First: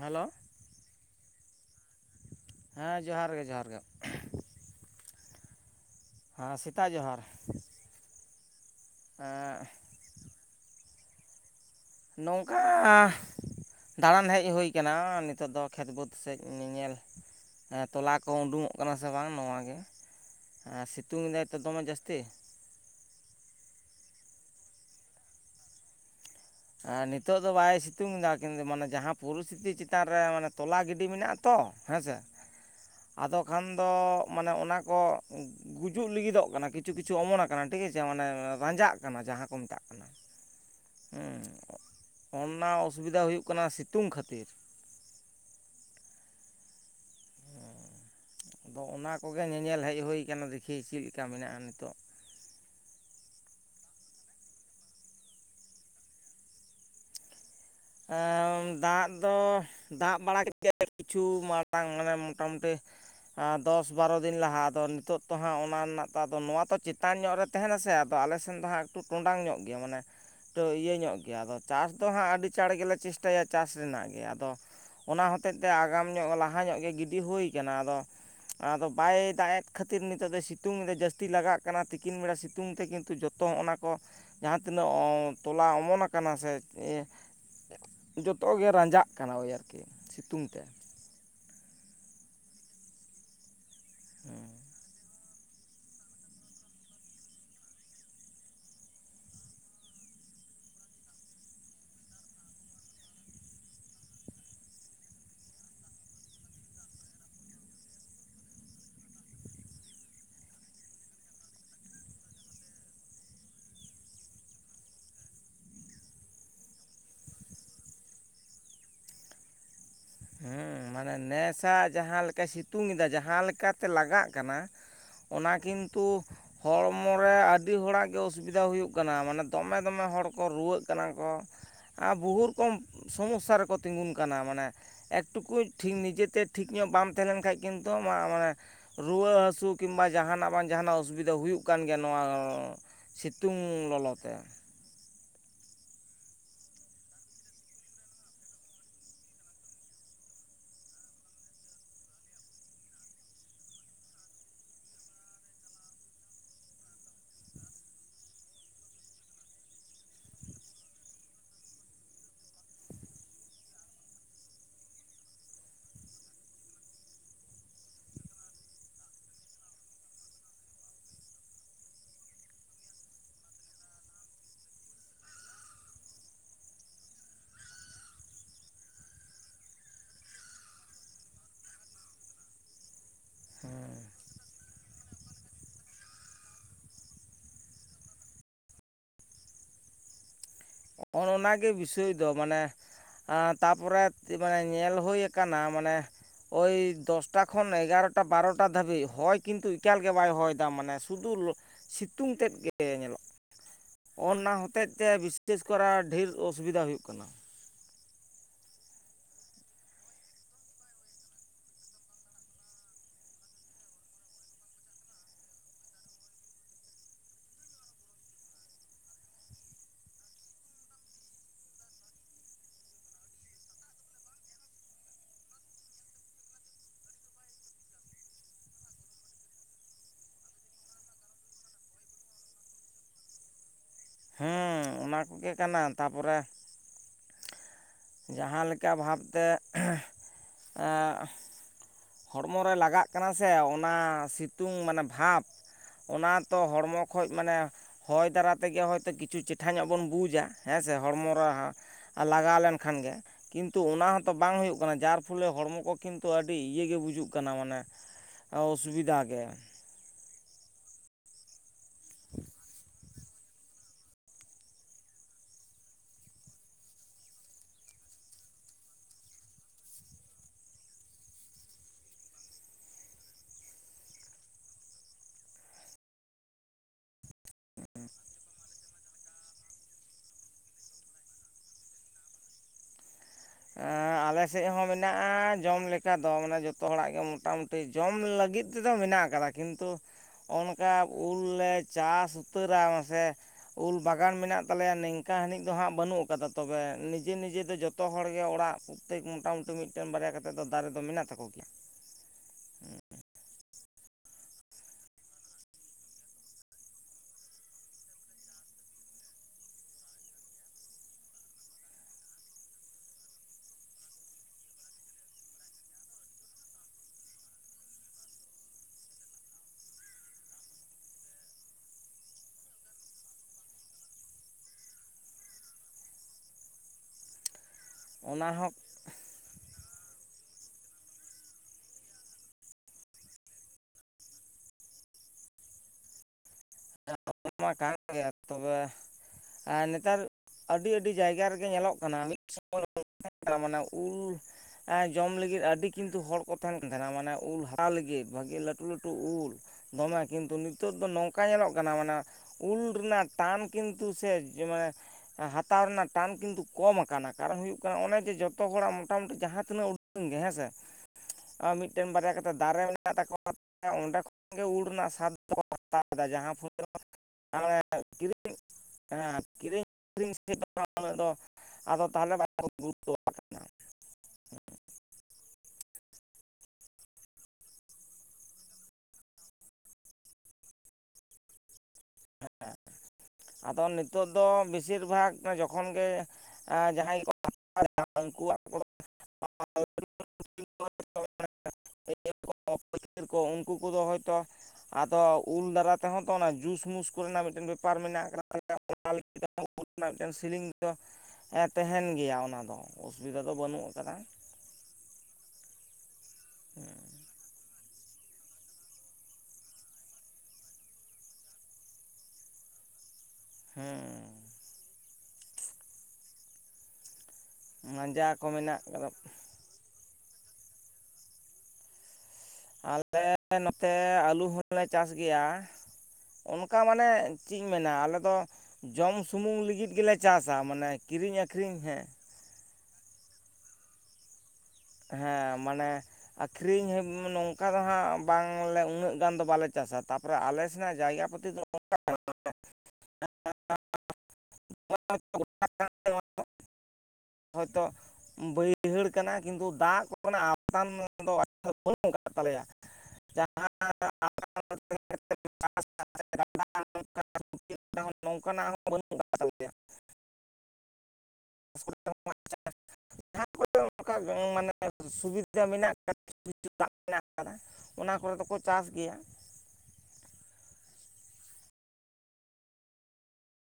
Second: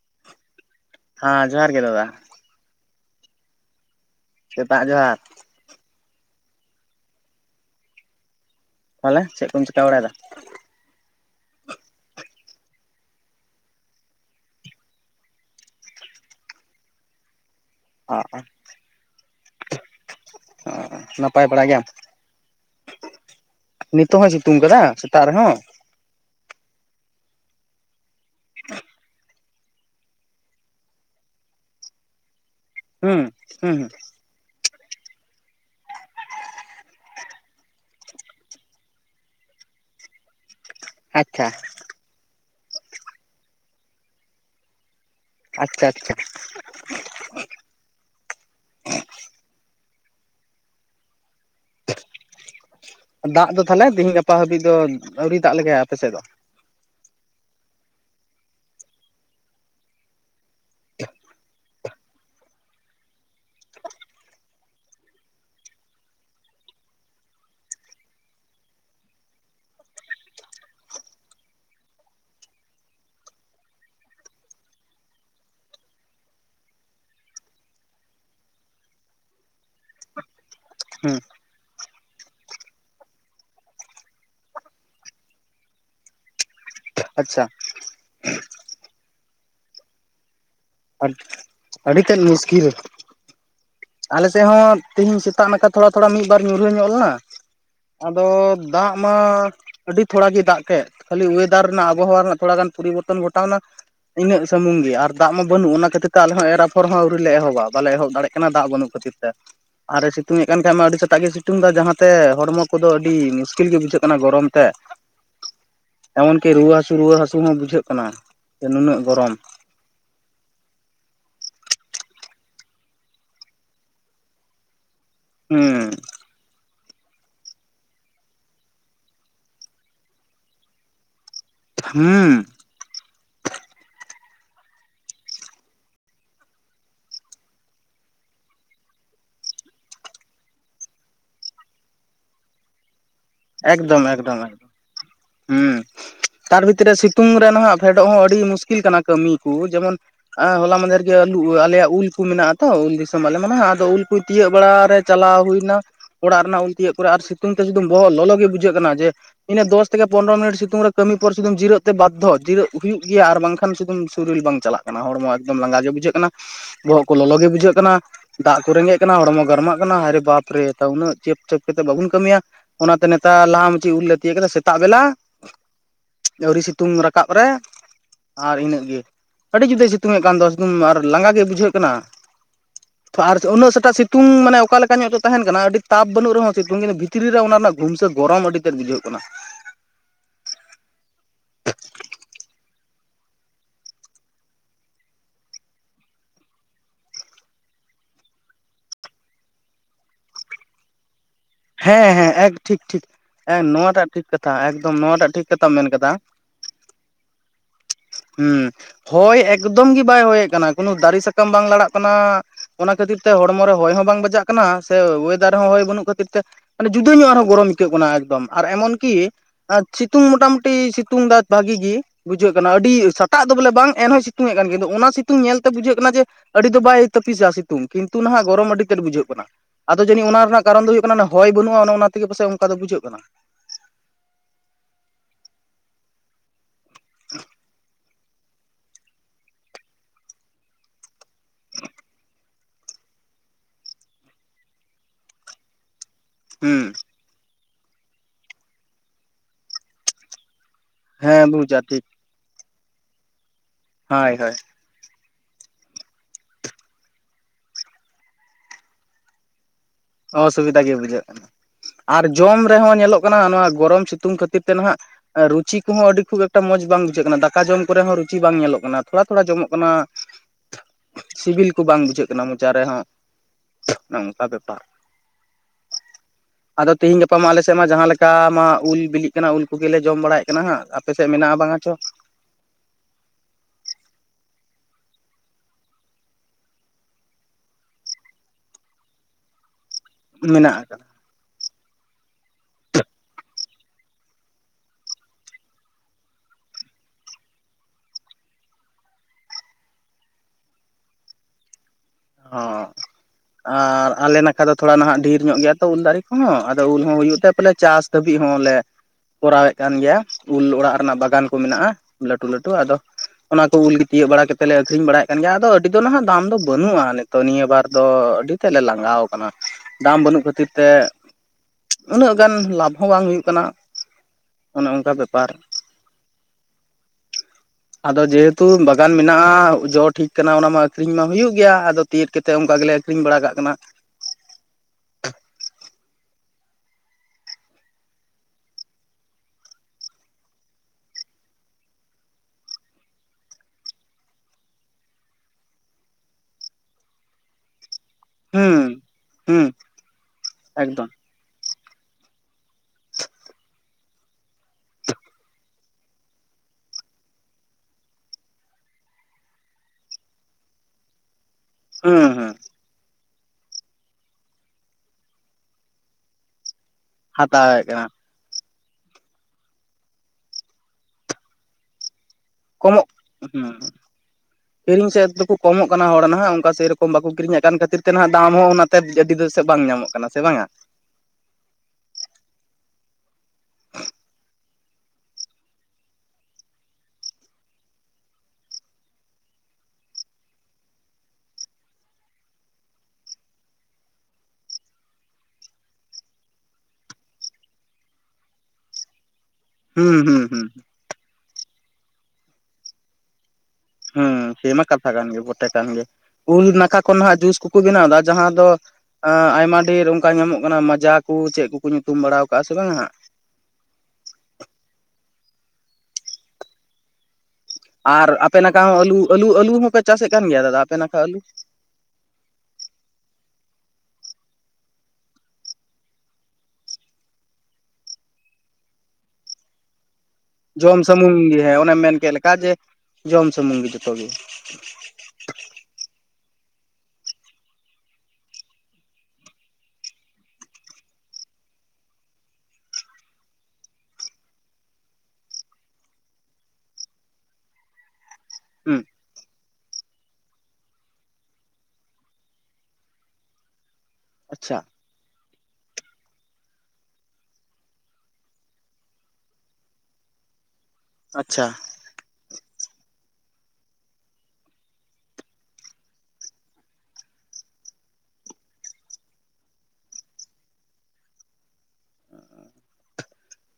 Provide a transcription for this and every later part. Hello ᱦᱮᱸ ᱡᱚᱦᱟᱨ ᱜᱮ ᱫᱟᱫᱟ ᱦᱮᱸ ᱡᱚᱦᱟᱨ ᱜᱮ ᱡᱚᱦᱟᱨ ᱜᱮ ᱥᱮᱛᱟᱜ ᱡᱚᱦᱟᱨ ᱦᱟᱸ ᱥᱮᱛᱟᱜ ᱡᱚᱦᱟᱨ ᱛᱟᱦᱚᱞᱮ ᱪᱮᱫ ᱠᱚᱢ ᱪᱤᱠᱟᱹ ᱵᱟᱲᱟᱭᱮᱫᱟ ᱱᱚᱝᱠᱟ ᱫᱟᱬᱟᱱ ᱦᱮᱡ ᱦᱩᱭ ᱠᱟᱱᱟ ᱱᱤᱛᱚᱜ ᱫᱚ ᱠᱷᱮᱛ ᱵᱟᱹᱫᱽ ᱥᱮᱫ ᱧᱮᱧᱮᱞ ᱛᱚᱞᱟ ᱠᱚ ᱩᱰᱩᱝᱚᱜ ᱠᱟᱱᱟ ᱥᱮ ᱵᱟᱝ ᱱᱚᱣᱟ ᱜᱮ ᱟᱨ ᱥᱤᱛᱩᱝ ᱫᱟᱭ ᱱᱟᱯᱟᱭ ᱛᱚ ᱵᱟᱲᱟ ᱫᱚᱢᱮ ᱜᱮᱭᱟᱢ ᱡᱟᱹᱥᱛᱤ ᱱᱤᱛᱚᱜ ᱦᱚᱭ ᱥᱤᱛᱩᱝ ᱠᱟᱫᱟ ᱥᱮᱛᱟᱜ ᱨᱮᱦᱚᱸ ᱟᱨ ᱱᱤᱛᱚᱜ ᱫᱚ ᱵᱟᱭ ᱥᱤᱛᱩᱝ ᱮᱫᱟ ᱠᱤᱱᱛᱩ ᱢᱟᱱᱮ ᱡᱟᱦᱟᱸ ᱯᱩᱨᱩᱥ ᱯᱛᱤᱛᱤ ᱪᱮᱛᱟᱱ ᱨᱮ ᱢᱟᱱᱮ ᱛᱚᱞᱟ ᱜᱤᱰᱤ ᱢᱮᱱᱟᱜ ᱛᱚ ᱦᱮᱸ ᱥᱮ ᱦᱩᱸ ᱟᱫᱚ ᱠᱷᱟᱱ ᱦᱩᱸ ᱦᱩᱸ ᱫᱚ ᱢᱟᱱᱮ ᱚᱱᱟ ᱠᱚ ᱜᱩᱡᱩᱜ ᱞᱟᱹᱜᱤᱫᱚᱜ ᱠᱟᱱᱟ ᱠᱤᱪᱷᱩ ᱠᱤᱪᱷᱩ ᱚᱢᱚᱱ ᱟᱠᱟᱱᱟ ᱴᱷᱤᱠ ᱟᱪᱷᱮ ᱢᱟᱱᱮ ᱨᱟᱸᱡᱟᱜ ᱠᱟᱱᱟ ᱡᱟᱦᱟᱸ ᱠᱚ ᱢᱮᱛᱟᱜ ᱠᱟᱱᱟ ᱻ ᱟᱪᱪᱷᱟ ᱚᱱᱟ ᱚᱥᱩᱵᱤᱫᱟ ᱦᱩᱭᱩᱜ ᱠᱟᱱᱟ ᱥᱤᱛᱩᱝ ᱠᱷᱟᱹᱛᱤᱨ ᱟᱪᱪᱷᱟ ᱟᱪᱪᱷᱟ ᱦᱳᱭ ᱠᱟᱱᱟ ᱫᱮᱠᱷᱤ ᱪᱮᱫ ᱞᱮᱠᱟ ᱢᱮᱱᱟᱜᱼᱟ ᱱᱤᱛᱚᱜ ᱫᱟᱜ ᱫᱚ ᱛᱟᱦᱚᱞᱮ ᱛᱮᱦᱮᱧ ᱜᱟᱯᱟ ᱦᱟᱹᱵᱤᱡ ᱫᱚ ᱟᱹᱣᱨᱤ ᱫᱟᱜ ᱞᱮᱜᱟᱭ ᱟᱯᱮ ᱥᱮᱫ ᱫᱚ ᱫᱟᱜ ᱫᱚ ᱫᱟᱜ ᱵᱟᱲᱟ ᱠᱮᱫ ᱟ ᱠᱤᱪᱷᱩ ᱢᱟᱲᱟᱝ ᱢᱟᱱᱮ ᱢᱳᱴᱟᱢᱩᱴᱤ ᱫᱚᱥ ᱵᱟᱨᱚ ᱫᱤᱱ ᱞᱟᱦᱟ ᱟᱫᱚ ᱱᱤᱛᱳ ᱛᱚ ᱦᱟᱸᱜ ᱚᱱᱟ ᱨᱮᱱᱟᱜ ᱛᱚ ᱱᱚᱣᱟ ᱛᱚ ᱪᱮᱛᱟᱱ ᱧᱚᱜ ᱨᱮ ᱛᱟᱦᱮᱱᱟ ᱥᱮ ᱟᱫᱚ ᱟᱞᱮᱥᱮᱱ ᱫᱚ ᱦᱟᱸᱜ ᱮᱠᱴᱩ ᱴᱚᱸᱰᱟᱝ ᱧᱚᱜ ᱜᱮᱭᱟ ᱢᱟᱱᱮ ᱮᱠᱴ ᱤᱭᱟᱹ ᱧᱚᱜ ᱜᱮᱭᱟ ᱟᱫᱚ ᱪᱟᱥ ᱫᱚ ᱦᱟᱸᱜ ᱟᱹᱰᱤ ᱪᱟᱬ ᱜᱮᱞᱮ ᱪᱮᱥᱴᱟᱭᱟ ᱪᱟᱥ ᱨᱮᱱᱟᱜ ᱜᱮ ᱟᱫᱚ ᱚᱱᱟ ᱦᱚᱛᱮᱜ ᱛᱮ ᱟᱜᱟᱢ ᱧᱚᱜ ᱞᱟᱦᱟ ᱧᱚᱜ ᱜᱮ ᱜᱤᱰᱤ ᱦᱩᱭ ᱠᱟᱱᱟ ᱟᱫᱚ ᱟᱫᱚ ᱵᱟᱭ ᱫᱟᱜ ᱮᱫ ᱠᱷᱟᱹᱛᱤᱨ ᱱᱤᱛᱳᱜ ᱫᱚ ᱥᱤᱛᱩᱝ ᱨᱮ ᱦᱩᱸ ᱡᱟᱹᱥᱛᱤ ᱞᱟᱜᱟᱜ ᱠᱟᱱᱟ ᱠᱟᱱᱟ ᱛᱤᱠᱤᱱ ᱵᱮᱲᱟ ᱥᱤᱛᱩᱝ ᱛᱮ ᱠᱤᱱᱛᱩ ᱡᱚᱛᱚ ᱚᱱᱟ ᱠᱚ ᱡᱟᱦᱟᱸ ᱛᱤᱱᱟᱹᱜ ᱛᱚᱞᱟ ᱚᱢᱚᱱ ᱟᱠᱟᱱᱟ ᱥᱮ ᱟᱪᱪᱷᱟ ᱡᱚᱛᱚᱜ ᱜᱮ ᱨᱟᱸᱡᱟᱜ ᱠᱟᱱᱟ ᱳᱭ ᱟᱨᱠᱤ ᱥᱤᱛᱩᱝ ᱛᱮ ᱟᱹᱰᱤ ᱛᱮᱫ ᱢᱩᱥᱠᱤᱞ ᱟᱞᱮ ᱥᱮᱫ ᱦᱚᱸ ᱛᱮᱦᱤᱧ ᱥᱮᱛᱟᱜ ᱛᱷᱚᱲᱟ ᱛᱷᱚᱲᱟ ᱢᱤᱫᱵᱟᱨ ᱧᱩᱨᱦᱟᱹ ᱧᱚᱜ ᱞᱮᱱᱟ ᱟᱫᱚ ᱫᱟᱜ ᱢᱟ ᱟᱹᱰᱤ ᱛᱷᱚᱲᱟ ᱜᱮᱭ ᱫᱟᱜ ᱠᱮᱫ ᱠᱷᱟᱹᱞᱤ ᱚᱭᱮᱫᱟᱨ ᱨᱮᱱᱟᱜ ᱟᱵᱚᱦᱟᱣᱟ ᱨᱮᱱᱟᱜ ᱛᱷᱚᱲᱟ ᱜᱟᱱ ᱯᱚᱨᱤᱵᱚᱨᱛᱚᱱ ᱜᱷᱚᱴᱟᱣᱱᱟ ᱤᱱᱟᱹᱜ ᱥᱩᱢᱩᱝ ᱜᱮ ᱟᱨ ᱫᱟᱜ ᱢᱟ ᱵᱟᱹᱱᱩᱜᱼᱟ ᱚᱱᱟ ᱠᱷᱟᱹᱛᱤᱨ ᱛᱮ ᱟᱞᱮ ᱦᱚᱸ ᱮᱨᱟᱯᱷᱚᱨ ᱦᱚᱸ ᱟᱹᱣᱨᱤ ᱞᱮ ᱮᱦᱚᱵᱟ ᱵᱟᱞᱮ ᱮᱦᱚᱵ ᱫᱟᱲᱮᱜ ᱠᱟᱱᱟ ᱫᱟᱜ ᱵᱟᱹᱱᱩᱜ ᱠᱷᱟᱹᱛᱤᱨ ᱛᱮ ᱟᱨᱮ ᱥᱤᱛᱩᱝ ᱮᱫ ᱠᱟᱱ ᱠᱷᱟᱡ ᱢᱟ ᱟᱹᱰᱤ ᱥᱮᱛᱟᱜ ᱜᱮᱭ ᱥᱤᱛᱩᱝ ᱮᱫᱟ ᱡᱟᱦᱟᱸᱛᱮ ᱦᱚᱲᱢᱚ ᱠᱚᱫᱚ ᱟᱹᱰᱤ ᱢᱩᱥᱠᱤᱞ ᱜᱮ ᱵᱩᱡᱷᱟᱹᱜ ᱠᱟᱱᱟ ᱜᱚᱨᱚᱢ ᱛᱮ ᱦᱮᱸ ᱮᱢᱚᱱᱠᱤ ᱨᱩᱣᱟᱹ ᱦᱟᱹᱥᱩ ᱨᱩᱣᱟᱹ ᱦᱟᱹᱥᱩ ᱦᱚᱸ ᱵᱩᱡᱷᱟᱹᱜ ᱠᱟᱱᱟ ᱡᱮ ᱱᱩᱱᱟᱹᱜ ᱜᱚᱨᱚᱢ ᱦᱮᱸ ᱢᱟᱱᱮ ᱱᱮᱥᱟᱜ ᱡᱟᱦᱟᱸᱮᱠᱟᱭ ᱥᱤᱛᱩᱝ ᱮᱫᱟ ᱡᱟᱦᱟᱸ ᱞᱮᱠᱟᱛᱮ ᱞᱟᱜᱟᱜ ᱠᱟᱱᱟ ᱚᱱᱟ ᱦᱩᱸ ᱠᱤᱱᱛᱩ ᱦᱚᱲᱢᱚ ᱨᱮ ᱟᱹᱰᱤ ᱦᱚᱲᱟᱜ ᱜᱮ ᱚᱥᱩᱵᱤᱫᱟ ᱦᱩᱭᱩᱜ ᱠᱟᱱᱟ ᱢᱟᱱᱮ ᱫᱚᱢᱮ ᱫᱚᱢᱮ ᱦᱚᱲᱠᱚ ᱨᱩᱣᱟᱹᱜ ᱠᱟᱱᱟ ᱠᱚ ᱟᱨ ᱦᱩᱸ ᱵᱚᱦᱩ ᱨᱚᱠᱚᱢ ᱥᱚᱢᱚᱥᱥᱟ ᱨᱮᱠᱚ ᱛᱤᱸᱜᱩᱱ ᱠᱟᱱᱟ ᱢᱟᱱᱮ ᱮᱠᱴᱩᱠᱩᱡᱷᱤᱠ ᱱᱤᱡᱮᱛᱮ ᱴᱷᱤᱠ ᱧᱚᱜ ᱵᱟᱢ ᱛᱟᱦᱮᱸᱞᱮᱱ ᱠᱷᱟᱡ ᱠᱤᱱᱛᱩ ᱢᱟᱱᱮ ᱨᱩᱣᱟᱹᱼ ᱦᱟᱹᱥᱩ ᱠᱤᱢᱵᱟ ᱡᱟᱦᱟᱱᱟᱜ ᱵᱟᱝ ᱡᱟᱦᱟᱱᱟᱜ ᱚᱥᱩᱵᱤᱫᱷᱟ ᱦᱩᱭᱩᱜ ᱠᱟᱱ ᱜᱮᱭᱟ ᱱᱚᱣᱟ ᱥᱤᱛᱩᱝ ᱮᱠᱫᱚᱢ ᱞᱚᱞᱚ ᱛᱮ ᱮᱠᱫᱚᱢ ᱮᱠᱫᱚᱢ ᱦᱩᱸ ᱛᱟᱨ ᱵᱷᱤᱛᱨᱤ ᱨᱮ ᱥᱤᱛᱩᱝ ᱨᱮ ᱱᱟᱦᱟᱜ ᱯᱷᱮᱰᱚᱜ ᱦᱚᱸ ᱟᱹᱰᱤ ᱢᱩᱥᱠᱤᱞ ᱠᱟᱱᱟ ᱠᱟᱹᱢᱤ ᱠᱚ ᱡᱮᱢᱚᱱ ᱦᱚᱞᱟ ᱢᱟᱫᱷᱮᱨ ᱜᱮ ᱟᱞᱮᱭᱟᱜ ᱩᱞ ᱠᱚ ᱢᱮᱱᱟᱜᱼᱟ ᱛᱚ ᱩᱞ ᱫᱤᱥᱚᱢᱟᱜᱞᱮ ᱢᱟᱱᱟ ᱟᱫᱚ ᱩᱞ ᱠᱚ ᱛᱤᱭᱳᱜ ᱵᱟᱲᱟ ᱪᱟᱞᱟᱣ ᱦᱩᱭ ᱮᱱᱟ ᱚᱲᱟᱜ ᱨᱮᱱᱟᱜ ᱩᱞ ᱛᱤᱭᱳᱜ ᱠᱚᱨᱮ ᱟᱨ ᱥᱤᱛᱩᱝ ᱛᱮ ᱥᱩᱫᱩᱢ ᱵᱚᱦᱚᱜ ᱞᱚᱞᱚ ᱜᱮ ᱵᱩᱡᱷᱟᱹᱜ ᱠᱟᱱᱟ ᱡᱮ ᱤᱱᱟᱹ ᱫᱚᱥ ᱛᱷᱠᱮ ᱯᱚᱱᱨ ᱢᱤᱱᱤ ᱥᱤᱛᱩᱝ ᱨᱮ ᱠᱟᱹᱢᱤ ᱯᱚᱨ ᱥᱩᱫᱩ ᱡᱤᱨᱟᱹᱜ ᱛᱮ ᱵᱟᱫᱽᱫᱚ ᱡᱤᱨᱟᱹᱜ ᱦᱩᱭᱩᱜ ᱜᱮᱭᱟ ᱟᱨ ᱵᱟᱝᱠᱷᱟᱱ ᱥᱩᱫᱩᱢ ᱥᱚᱨᱤᱨ ᱵᱟᱝ ᱪᱟᱞᱟᱜ ᱠᱟᱱᱟ ᱦᱚᱲᱢᱚ ᱮᱠᱫᱚᱢ ᱞᱟᱸᱜᱟ ᱜᱮ ᱵᱩᱡᱷᱟᱹᱜ ᱠᱟᱱᱟ ᱵᱚᱦᱚᱜ ᱠᱚ ᱞᱚᱞᱚᱜ ᱜᱮ ᱵᱩᱡᱷᱟᱹᱜ ᱠᱟᱱᱟ ᱫᱟᱜ ᱠᱚ ᱨᱮᱸᱜᱮᱡ ᱠᱟᱱᱟ ᱦᱚᱲᱢᱚ ᱜᱚᱨᱢᱟᱜ ᱠᱟᱱᱟ ᱦᱟᱭ ᱵᱟᱯ ᱨᱮ ᱩᱱᱟᱹᱜ ᱪᱮᱯ ᱪᱮᱯ ᱠᱟᱛᱮᱫ ᱵᱟᱵᱚᱱ ᱠᱟᱹᱢᱤᱭᱟ ᱚᱱᱟᱛᱮ ᱱᱮᱛᱟᱨ ᱞᱟᱦᱟ ᱢᱟᱪᱮᱫ ᱩᱞ ᱞᱮ ᱛᱤᱭᱳᱜ ᱠᱮᱫᱟ ᱥᱮᱛᱟᱜ ᱵᱮᱞᱟ ᱟᱹᱣᱨᱤ ᱥᱤᱛᱩᱝ ᱨᱟᱠᱟᱵ ᱨᱮ ᱟᱨ ᱤᱱᱟᱹᱜ ᱜᱮ ᱟᱹᱰᱤ ᱡᱩᱫᱟᱹ ᱥᱤᱛᱩᱝ ᱮᱫ ᱠᱟᱱ ᱫᱚ ᱡᱩᱫᱟᱹ ᱟᱨ ᱞᱟᱸᱜᱟ ᱜᱮ ᱵᱩᱡᱷᱟᱹᱜ ᱠᱟᱱᱟ ᱟᱨ ᱩᱱᱟᱹᱜᱴᱟᱜ ᱥᱤᱛᱩᱝ ᱢᱟᱱᱮ ᱚᱠᱟᱮ ᱞᱮᱠᱟ ᱧᱚᱜ ᱫᱚ ᱛᱟᱦᱮᱱ ᱠᱟᱱᱟ ᱟᱹᱰᱤ ᱛᱟᱯ ᱵᱟᱹᱱᱩᱜ ᱨᱮᱦᱚᱸ ᱥᱤᱛᱩᱝ ᱠᱤᱱᱛᱩ ᱵᱷᱤᱛᱨᱤ ᱨᱮ ᱚᱱᱟ ᱜᱩᱢᱥᱮ ᱜᱚᱨᱚᱢ ᱟᱹᱰᱤᱛᱮᱫ ᱵᱩᱡᱷᱟᱹᱜ ᱠᱟᱱᱟ ᱦᱚᱸᱜᱼ ᱚᱱᱟᱜᱮ ᱵᱤᱥᱚᱭ ᱫᱚ ᱢᱟᱱᱮ ᱛᱟᱨᱯᱚᱨᱮ ᱢᱟᱱᱮ ᱧᱮᱞ ᱦᱩᱭ ᱠᱟᱱᱟ ᱢᱟᱱᱮ ᱳᱭ ᱫᱚᱥᱴᱟ ᱠᱷᱚᱱ ᱮᱜᱟᱨᱚᱴᱟ ᱵᱟᱨᱚᱴᱟ ᱫᱷᱟᱹᱵᱤᱡ ᱦᱚᱭ ᱠᱤᱱᱛᱩ ᱮᱠᱟᱞᱜᱮ ᱵᱟᱭ ᱦᱚᱭᱮᱫᱟ ᱢᱟᱱᱮ ᱥᱩᱫᱷᱩ ᱦᱮᱸ ᱦᱮᱸ ᱥᱤᱛᱩᱝ ᱮᱠ ᱛᱮᱫ ᱜᱮ ᱴᱷᱤᱠ ᱴᱷᱤᱠ ᱧᱮᱞᱚᱜ ᱮᱠ ᱱᱚᱣᱟᱴᱟᱜ ᱴᱷᱤᱠ ᱠᱟᱛᱷᱟ ᱮᱠᱫᱚᱢ ᱱᱚᱣᱟᱴᱟᱜ ᱴᱷᱤᱠ ᱠᱟᱛᱷᱟ ᱠᱚ ᱨᱮ ᱰᱷᱮᱨ ᱚᱥᱩᱵᱤᱫᱟ ᱦᱩᱭᱩᱜ ᱠᱟᱱᱟ ᱦᱮᱸ ᱦᱚᱭ ᱮᱠᱫᱚᱢ ᱜᱮ ᱵᱟᱭ ᱦᱚᱭᱮᱫ ᱠᱟᱱᱟ ᱠᱳᱱᱳ ᱫᱟᱨᱮ ᱥᱟᱠᱟᱢ ᱵᱟᱝ ᱞᱟᱲᱟᱜ ᱠᱟᱱᱟ ᱚᱱᱟ ᱠᱷᱟᱹᱛᱤᱨ ᱛᱮ ᱦᱚᱲᱢᱚ ᱨᱮ ᱦᱚᱭ ᱦᱚᱸ ᱵᱟᱝ ᱵᱟᱡᱟᱜ ᱠᱟᱱᱟ ᱥᱮ ᱚᱭᱮᱫᱟᱨ ᱦᱚᱸ ᱦᱚᱭ ᱵᱟᱹᱱᱩᱜ ᱠᱷᱟᱹᱛᱤᱨ ᱛᱮ ᱢᱟᱱᱮ ᱡᱩᱫᱟᱹ ᱧᱚᱜ ᱟᱨᱦᱚᱸ ᱜᱚᱨᱚᱢ ᱟᱹᱭᱠᱟᱹᱜ ᱠᱟᱱᱟ ᱮᱠᱫᱚᱢ ᱟᱨ ᱮᱢᱚᱱᱠᱤ ᱥᱤᱛᱩᱝ ᱢᱚᱴᱟᱢᱩᱴᱤ ᱥᱤᱛᱩᱝ ᱫᱟ ᱵᱷᱟᱜᱤ ᱜᱮ ᱵᱩᱡᱷᱟᱹᱜ ᱠᱟᱱᱟ ᱟᱹᱰᱤ ᱥᱟᱴᱟᱜ ᱫᱚ ᱵᱚᱞᱮ ᱵᱟᱝ ᱮᱱᱦᱚᱸᱭ ᱥᱤᱛᱩᱝ ᱮ ᱠᱟᱱ ᱜᱮᱭᱟ ᱚᱱᱟ ᱥᱤᱛᱩᱝ ᱧᱮᱞ ᱛᱮ ᱵᱩᱡᱷᱟᱹᱜ ᱠᱟᱱᱟ ᱡᱮ ᱟᱹᱰᱤ ᱫᱚ ᱵᱟᱭ ᱛᱟᱹᱯᱤᱥᱟ ᱥᱤᱛᱩᱝ ᱠᱤᱱᱛᱩ ᱱᱟᱦᱟᱜ ᱜᱚᱨᱚᱢ ᱟᱹᱰᱤ ᱛᱮᱫ ᱵᱩᱡᱷᱟᱹᱜ ᱠᱟᱱᱟ ᱟᱫᱚ ᱡᱟᱹᱱᱤᱡ ᱚᱱᱟ ᱨᱮᱱᱟᱜ ᱠᱟᱨᱚᱱ ᱫᱚ ᱦᱩᱭᱩᱜ ᱠᱟᱱᱟ ᱦᱚᱭ ᱵᱟᱹᱱᱩᱜᱼᱟ ᱚᱱᱮ ᱚᱱᱟ ᱛᱮᱜᱮ ᱯᱟᱥᱮᱡ ᱚᱱᱠᱟ ᱫᱚ ᱵᱩᱡᱷᱟᱹᱜ ᱠᱟᱱᱟ ᱦᱮᱸ ᱚᱱᱟ ᱠᱚᱜᱮ ᱠᱟᱱᱟ ᱛᱟᱨ ᱯᱚᱨᱮ [unintelligible] ᱡᱟᱦᱟᱸ ᱞᱮᱠᱟ ᱵᱷᱟᱵᱽᱛᱮ ᱦᱚᱲᱢᱚ ᱨᱮ ᱞᱟᱜᱟᱜ ᱠᱟᱱᱟ ᱥᱮ ᱚᱱᱟ ᱥᱤᱛᱩᱝ ᱢᱟᱱᱮ ᱵᱷᱟᱵᱽ ᱚᱱᱟ ᱛᱚ ᱦᱩᱸ ᱦᱚᱲᱢᱚ ᱠᱷᱚᱱ ᱢᱟᱱᱮ ᱦᱚᱭ ᱫᱟᱨᱟ ᱛᱮᱜᱮ ᱦᱚᱭ ᱛᱳ ᱠᱤᱪᱷᱩ ᱪᱮᱴᱷᱟ ᱧᱚᱜ ᱵᱚᱱ ᱵᱩᱡᱟ ᱦᱮᱸ ᱥᱮ ᱦᱚᱲᱢᱚ ᱦᱮᱸ ᱨᱮ ᱵᱩᱡᱟ ᱴᱷᱤᱠ ᱞᱟᱜᱟᱣ ᱞᱮᱱ ᱠᱷᱟᱱ ᱜᱮ ᱠᱤᱱᱛᱩ ᱚᱱᱟ ᱦᱳᱭ ᱦᱚᱸᱛᱚ ᱦᱳᱭ ᱵᱟᱝ ᱦᱩᱭᱩᱜ ᱠᱟᱱᱟ ᱡᱟᱨ ᱛᱟᱨ ᱯᱷᱚᱞᱮ ᱦᱚᱲᱢᱚ ᱠᱚ ᱠᱤᱱᱛᱩ ᱟᱹᱰᱤ ᱤᱭᱟᱹ ᱜᱮ ᱵᱩᱡᱩᱜ ᱠᱟᱱᱟ ᱢᱟᱱᱮ ᱚᱥᱩᱵᱤᱫᱷᱟ ᱜᱮ ᱚᱥᱩᱵᱤᱫᱟ ᱜᱮ ᱵᱩᱡᱷᱟᱹᱜ ᱠᱟᱱᱟ ᱟᱨ ᱡᱚᱢ ᱨᱮᱦᱚᱸ ᱧᱮᱞᱚᱜ ᱠᱟᱱᱟ ᱱᱚᱣᱟ ᱜᱚᱨᱚᱢ ᱥᱤᱛᱩᱝ ᱠᱷᱟᱹᱛᱤᱨ ᱛᱮ ᱱᱟᱦᱟᱜ ᱨᱩᱪᱤ ᱠᱚᱦᱚᱸ ᱟᱹᱰᱤ ᱠᱷᱩᱵ ᱮᱠᱴᱟ ᱢᱚᱡᱽ ᱵᱟᱝ ᱵᱩᱡᱷᱟᱹᱜ ᱠᱟᱱᱟ ᱫᱟᱠᱟ ᱡᱚᱢ ᱠᱚᱨᱮ ᱦᱚᱸ ᱨᱩᱪᱤ ᱵᱟᱝ ᱧᱮᱞᱚᱜ ᱠᱟᱱᱟ ᱛᱷᱚᱲᱟ ᱛᱷᱚᱲᱟ ᱡᱚᱢᱚᱜ ᱠᱟᱱᱟ ᱥᱤᱵᱤᱞ ᱠᱚ ᱵᱟᱝ ᱵᱩᱡᱷᱟᱹᱜ ᱠᱟᱱᱟ ᱢᱚᱪᱟ ᱨᱮᱦᱚᱸ ᱱᱚᱝᱠᱟ ᱵᱮᱯᱟᱨ [unintelligible] ᱟᱫᱚ ᱛᱤᱦᱤᱧ ᱜᱟᱯᱟ ᱢᱟ ᱟᱞᱮ ᱥᱮᱫ ᱢᱟ ᱡᱟᱦᱟᱸ ᱞᱮᱠᱟ ᱢᱟ ᱩᱞ ᱵᱤᱞᱤᱜ ᱠᱟᱱᱟ ᱩᱞ ᱠᱚᱜᱮ ᱞᱮ ᱡᱚᱢ ᱵᱟᱲᱟᱭᱮᱫ ᱠᱟᱱᱟ ᱦᱟᱸᱜ ᱟᱯᱮ ᱥᱮᱫ ᱢᱮᱱᱟᱜᱼᱟ ᱵᱟᱝ ᱟᱪᱚ ᱟᱨ ᱟᱞᱮ ᱥᱮᱫ ᱦᱚᱸ ᱢᱮᱱᱟᱜᱼᱟ ᱡᱚᱢ ᱞᱮᱠᱟ ᱫᱚ ᱢᱟᱱᱮ ᱡᱚᱛᱚ ᱦᱚᱲᱟᱜ ᱜᱮ ᱢᱚᱴᱟᱢᱩᱴᱤ ᱡᱚᱢ ᱞᱟᱹᱜᱤᱫ ᱛᱮᱫᱚ ᱢᱮᱱᱟᱜᱼᱟ ᱟᱠᱟᱫᱟ ᱠᱤᱱᱛᱩ ᱢᱮᱱᱟᱜ ᱚᱱᱠᱟ ᱟᱠᱟᱫᱟ ᱩᱞ ᱞᱮ ᱪᱟᱥ ᱩᱛᱟᱹᱨᱟ ᱢᱟᱥᱮ ᱩᱞ ᱵᱟᱜᱟᱱ ᱢᱮᱱᱟᱜ ᱛᱟᱞᱮᱭᱟ ᱱᱤᱝᱠᱟ ᱦᱟᱹᱱᱤᱡ ᱫᱚ ᱦᱟᱸᱟᱜ ᱵᱟᱹᱱᱩᱜ ᱟᱠᱟᱫᱟ ᱛᱚᱵᱮ ᱱᱤᱡᱮ ᱱᱤᱡᱮ ᱫᱚ ᱡᱚᱛᱚ ᱦᱚᱲᱮ ᱮ ᱚᱲᱟᱜ ᱯᱨᱚᱛᱛᱮᱠ ᱢᱚᱴᱟᱢᱩᱴᱤ ᱢᱤᱫᱴᱮᱱ ᱵᱟᱨᱭᱟ ᱠᱟᱛᱮᱫ ᱫᱚ ᱫᱟᱨᱮ ᱫᱚ ᱢᱮᱱᱟᱜ ᱛᱟᱠᱚ ᱜᱮᱭᱟ ᱦᱚᱸ ᱟᱨ ᱟᱞᱮ ᱱᱟᱠᱷᱟ ᱫᱚ ᱛᱷᱚᱲᱟ ᱱᱟᱦᱟᱜ ᱰᱷᱮᱨ ᱧᱚᱜ ᱜᱮᱭᱟ ᱛᱚ ᱩᱞ ᱫᱟᱨᱮ ᱠᱚᱦᱚᱸ ᱟᱫᱚ ᱩᱞ ᱦᱚᱸ ᱦᱩᱭᱩᱜ ᱛᱮ ᱪᱟᱥ ᱫᱷᱟᱹᱵᱤᱡ ᱦᱚᱸ ᱞᱮ ᱠᱚᱨᱟᱣᱮᱫ ᱠᱟᱱ ᱜᱮᱭᱟ ᱩᱞ ᱚᱲᱟᱜ ᱨᱮᱱᱟᱜ ᱵᱟᱜᱟᱱ ᱠᱚ ᱢᱮᱱᱟᱜᱼᱟ ᱞᱟᱹᱴᱩ ᱞᱟᱹᱴᱩ ᱟᱫᱚ ᱚᱱᱟ ᱠᱚ ᱩᱞᱜᱮ ᱛᱤᱭᱳᱟᱹᱜ ᱵᱟᱲᱟ ᱠᱟᱛᱮᱫ ᱞᱮ ᱟᱠᱷᱨᱤᱧ ᱵᱟᱲᱟᱭᱮᱫ ᱠᱟᱱ ᱜᱮᱭᱟ ᱟᱫᱚ ᱟᱹᱰᱤ ᱫᱚ ᱱᱟᱦᱟᱜ ᱫᱟᱢ ᱫᱚ ᱵᱟᱹᱱᱩᱜᱼᱟ ᱱᱤᱛᱚᱜ ᱱᱤᱭᱟᱹ ᱵᱟᱨ ᱫᱚ ᱟᱹᱰᱤ ᱛᱮᱫ ᱞᱮ ᱞᱟᱸᱜᱟᱣ ᱠᱟᱱᱟ ᱫᱟᱢ ᱵᱟᱹᱱᱩᱜ ᱠᱷᱟᱹᱛᱤᱨ ᱛᱮ ᱩᱱᱟᱹᱜ ᱜᱟᱱ ᱞᱟᱵᱷ ᱦᱚᱸ ᱵᱟᱝ ᱦᱩᱭᱩᱜ ᱠᱟᱱᱟ ᱚᱱᱮ ᱚᱱᱠᱟ ᱵᱮᱯᱟᱨ [unintelligible] ᱟᱫᱚ ᱚᱱᱟ ᱡᱮᱦᱮᱛᱩ ᱦᱚᱸ ᱵᱟᱜᱟᱱ ᱢᱮᱱᱟᱜᱼᱟ ᱡᱚ ᱴᱷᱤᱠ ᱠᱟᱱᱟ ᱚᱱᱟ ᱢᱟ ᱟᱠᱷᱨᱤᱧ ᱢᱟ ᱦᱩᱭᱩᱜ ᱜᱮᱭᱟ ᱟᱫᱚ ᱛᱤᱭᱳᱜ ᱠᱟᱛᱮ ᱚᱱᱠᱟ ᱜᱮᱞᱮ ᱟᱠᱷᱨᱤᱧ ᱵᱟᱲᱟ ᱠᱟᱜ ᱠᱟᱱᱟ ᱚᱱᱟ ᱢᱟ ᱠᱟᱱ ᱜᱮᱭᱟ ᱛᱚᱵᱮ ᱟᱨ ᱱᱮᱛᱟᱨ ᱟᱹᱰᱤ ᱟᱹᱰᱤ ᱡᱟᱭᱜᱟ ᱨᱮᱜᱮ ᱧᱮᱞᱚᱜ ᱠᱟᱱᱟ ᱢᱤᱫ ᱥᱚᱢᱚᱭ ᱢᱟᱱᱮ ᱩᱞ ᱡᱚᱢ ᱞᱟᱹᱜᱤᱫ ᱟᱹᱰᱤ ᱠᱤᱱᱛᱩ ᱦᱚᱲ ᱠᱚ ᱛᱟᱦᱮᱱ ᱠᱟᱱ ᱛᱟᱦᱮᱱᱟ ᱢᱟᱱᱮ ᱩᱞ ᱦᱟᱛᱟᱣ ᱞᱟᱹᱜᱤᱫ ᱵᱷᱟᱜ ᱵᱷᱟᱜᱤ ᱦᱩᱸ ᱞᱟᱹᱴᱩ ᱞᱟᱹᱴᱩ ᱩᱞ ᱦᱩᱸ ᱫᱚᱢᱮ ᱠᱤᱱᱛᱩ ᱱᱤᱛᱚᱜ ᱫᱚ ᱮᱠᱫᱚᱢ ᱱᱚᱝᱠᱟ ᱧᱮᱞᱚᱜ ᱠᱟᱱᱟ ᱢᱟᱱᱮ ᱩᱞ ᱨᱮᱱᱟᱜ ᱴᱟᱱ ᱠᱤᱱᱛᱩ ᱥᱮ ᱢᱟᱱᱮ ᱦᱟᱛᱟᱣ ᱨᱮᱱᱟᱜ ᱴᱟᱱ ᱠᱤᱱᱛᱩ ᱠᱚᱢ ᱟᱠᱟᱱᱟ ᱠᱟᱨᱚᱱ ᱦᱩᱭᱩᱜ ᱠᱟᱱᱟ ᱚᱱᱮ ᱡᱮ ᱡᱚᱛᱚ ᱦᱚᱲᱟᱜ ᱢᱳᱚᱴᱟᱢᱩᱴᱤ ᱡᱟᱦᱟᱸ ᱛᱤᱱᱟᱹᱜ ᱩᱰᱠᱝ ᱜᱮ ᱦᱮᱸᱥᱮ ᱟᱨ ᱢᱤᱫᱴᱮᱱ ᱦᱩᱸ ᱵᱟᱨᱭᱟ ᱦᱩᱸ ᱠᱟᱛᱮᱫ ᱫᱟᱨᱮ ᱢᱮᱱᱟᱜ ᱛᱟᱠᱚᱣᱟ ᱚᱸᱰᱮ ᱠᱷᱚᱱᱜ ᱜᱮ ᱩᱞ ᱨᱮᱱᱟᱜ ᱥᱟᱫ ᱫᱚᱠᱚ ᱦᱟᱛᱟᱣᱟ ᱡᱟᱦᱟᱸ ᱦᱟᱛᱟᱣᱮᱫ ᱠᱟᱱᱟ ᱠᱤᱨᱤᱧ ᱦᱮᱸ ᱠᱤᱨᱤᱧ ᱟᱹᱨᱤᱧ ᱩᱱᱟᱹᱜ ᱫᱚ ᱟᱫᱚ ᱛᱟᱦᱚᱞᱮ ᱵᱟᱝ ᱠᱚᱢᱚᱜ ᱠᱤᱨᱤᱧ ᱥᱮᱫ ᱫᱚᱠᱚ ᱠᱚᱢᱚᱜ ᱠᱟᱱᱟ ᱦᱚᱲ ᱱᱟᱦᱟᱜ ᱚᱱᱠᱟ ᱥᱮᱨᱚᱠᱚᱢ ᱵᱟᱠᱚ ᱠᱤᱨᱤᱧᱮᱫ ᱠᱟᱱ ᱠᱷᱟᱹᱛᱤᱨ ᱛᱮ ᱱᱟᱦᱟᱜ ᱫᱟᱢ ᱦᱚᱸ ᱚᱱᱟᱛᱮ ᱟᱹᱰᱤ ᱫᱚ ᱥᱮᱫ ᱵᱟᱝ ᱧᱟᱢᱚᱜ ᱠᱟᱱᱟ ᱥᱮ ᱵᱟᱝᱟ [unintelligible] [unintelligible] ᱟᱫᱚ ᱱᱤᱛᱳᱜ ᱫᱚ ᱵᱮᱥ ᱵᱮᱥᱤᱨ ᱵᱷᱟᱜᱽ ᱡᱚᱠᱷᱚᱱ ᱜᱮ ᱡᱟᱦᱟᱸᱭ ᱠᱚ [inaudible] ᱩᱱᱠᱩᱣᱟᱜ ᱠᱚ [inaudible] ᱠᱚ ᱩᱱᱠᱩ ᱠᱚᱫᱚ ᱦᱭᱛᱚ ᱟᱫᱚ ᱩᱞ ᱫᱟᱨᱟ ᱛᱮᱦᱚᱸ ᱛᱚ ᱚᱱᱟ ᱡᱩᱥᱢᱩᱥ ᱠᱚ ᱨᱮᱱᱟᱜ ᱢᱤᱫᱴᱮᱱ ᱵᱮᱯᱟᱨ ᱢᱮᱱᱟᱜᱼᱟ [inaudible] ᱦᱩᱸ ᱢᱤᱫᱴᱮᱱ ᱦᱩᱸ ᱦᱩᱸ ᱥᱤᱞᱤᱝ ᱫᱚ ᱦᱮᱸ ᱛᱟᱦᱮᱱ ᱜᱮᱭᱟ ᱚᱱᱟ ᱫᱚ ᱚᱥᱩᱵᱤᱫᱟ ᱫᱚ ᱵᱟᱹᱱᱩᱜ ᱟᱠᱟᱫᱟ ᱦᱮᱸ ᱥᱮᱢᱟ ᱠᱟᱛᱷᱟ ᱠᱟᱱ ᱜᱮ ᱵᱚᱴᱮ ᱠᱟᱱ ᱜᱮ ᱩᱞ ᱱᱟᱠᱷᱟ ᱠᱷᱚᱱ ᱱᱟᱟᱜ ᱡᱩᱥ ᱠᱚᱠᱩ ᱵᱮᱱᱟᱣ ᱮᱫᱟ ᱡᱟᱦᱟᱸ ᱫᱚ ᱟᱭᱢᱟ ᱰᱷᱮᱨ ᱚᱱᱠᱟ ᱧᱟᱢᱚᱜ ᱠᱟᱱᱟ ᱢᱟᱡᱟ ᱠᱚ ᱪᱮᱫ ᱠᱚᱠᱚ ᱧᱩᱛᱩᱢ ᱵᱟᱲᱟ ᱠᱟᱜᱼᱟ ᱥᱮ ᱵᱟᱝᱟ ᱦᱟᱸᱜ ᱦᱮᱸ ᱟᱨ ᱢᱟᱸᱡᱟ ᱠᱚ ᱟᱯᱮ ᱱᱟᱠᱷᱟ ᱢᱮᱱᱟᱜ ᱦᱚᱸ ᱟᱠᱟᱫᱟ ᱟᱹᱞᱩ ᱟᱹᱞᱩ ᱟᱹᱞᱩ ᱦᱚᱸᱯᱮ ᱪᱟᱥᱮᱫ ᱠᱟᱱ ᱜᱮᱭᱟ ᱫᱟᱫᱟ ᱟᱯᱮ ᱱᱟᱠᱷᱟ ᱟᱹᱞᱩ ᱟᱞᱮ ᱱᱚᱛᱮ ᱟᱹᱞᱩ ᱦᱚᱸᱞᱮ ᱪᱟᱥ ᱜᱮᱭᱟ ᱚᱱᱠᱟ ᱢᱟᱱᱮ ᱪᱮᱫ ᱤᱧ ᱢᱮᱱᱟ ᱟᱞᱮ ᱫᱚ ᱡᱚᱢ ᱥᱩᱢᱩᱝ ᱞᱟᱹᱜᱤᱫ ᱜᱮᱞᱮ ᱪᱟᱥᱟ ᱢᱟᱱᱮ ᱡᱚᱢ ᱥᱩᱢᱩᱝ ᱠᱤᱨᱤᱧ ᱜᱮ ᱟᱹᱠᱷᱨᱤᱧ ᱦᱮᱸ ᱚᱱᱮᱢ ᱢᱮᱱ ᱠᱮᱫ ᱞᱮᱠᱟ ᱡᱮ ᱡᱚᱢ ᱥᱩᱢᱩᱝ ᱜᱮ ᱡᱚᱛᱚ ᱜᱮ ᱦᱮᱸ ᱢᱟᱱᱮ ᱟᱹᱠᱷᱨᱤᱧ ᱱᱚᱝᱠᱟ ᱫᱚ ᱦᱟᱸᱜ ᱵᱟᱝᱞᱮ ᱩᱱᱟᱹᱜ ᱜᱟᱱ ᱫᱚ ᱵᱟᱞᱮ ᱪᱟᱥᱟ ᱛᱟᱯᱚᱨᱮ ᱟᱞᱮ ᱥᱮᱱᱟᱜ ᱡᱟᱭᱜᱟ ᱯᱟᱹᱛᱤ [unintelligible] [unintelligible] [unintelligible] ᱦᱚᱭᱛᱳ ᱦᱩᱸ ᱵᱟᱹᱭᱦᱟᱹᱲ ᱠᱟᱱᱟ ᱠᱤᱱᱛᱩ ᱫᱟᱜ ᱠᱚ ᱟᱫᱟᱱ ᱫᱚ ᱵᱟᱹᱱᱩᱜ ᱟᱠᱟᱫ ᱛᱟᱞᱮᱭᱟ ᱡᱟᱦᱟᱸ [inaudible] ᱟᱪᱪᱷᱟ [unintelligible] ᱱᱚᱝᱠᱟᱱᱟᱜ ᱦᱚᱸ ᱵᱟᱹᱱᱩᱜᱼᱟ ᱜᱮᱭᱟ ᱟᱪᱪᱷᱟ [inaudible] ᱦᱮᱸ ᱢᱟᱱᱮ ᱥᱩᱵᱤᱫᱷᱟ ᱢᱮᱱᱟᱜ ᱟᱠᱟᱫᱟᱤᱷᱩ ᱫᱟᱜ ᱢᱮᱱᱟᱜ ᱟᱠᱟᱫᱟ ᱚᱱᱟ ᱠᱚᱨᱮ ᱫᱚ ᱠᱚ ᱪᱟᱥ ᱜᱮᱭᱟ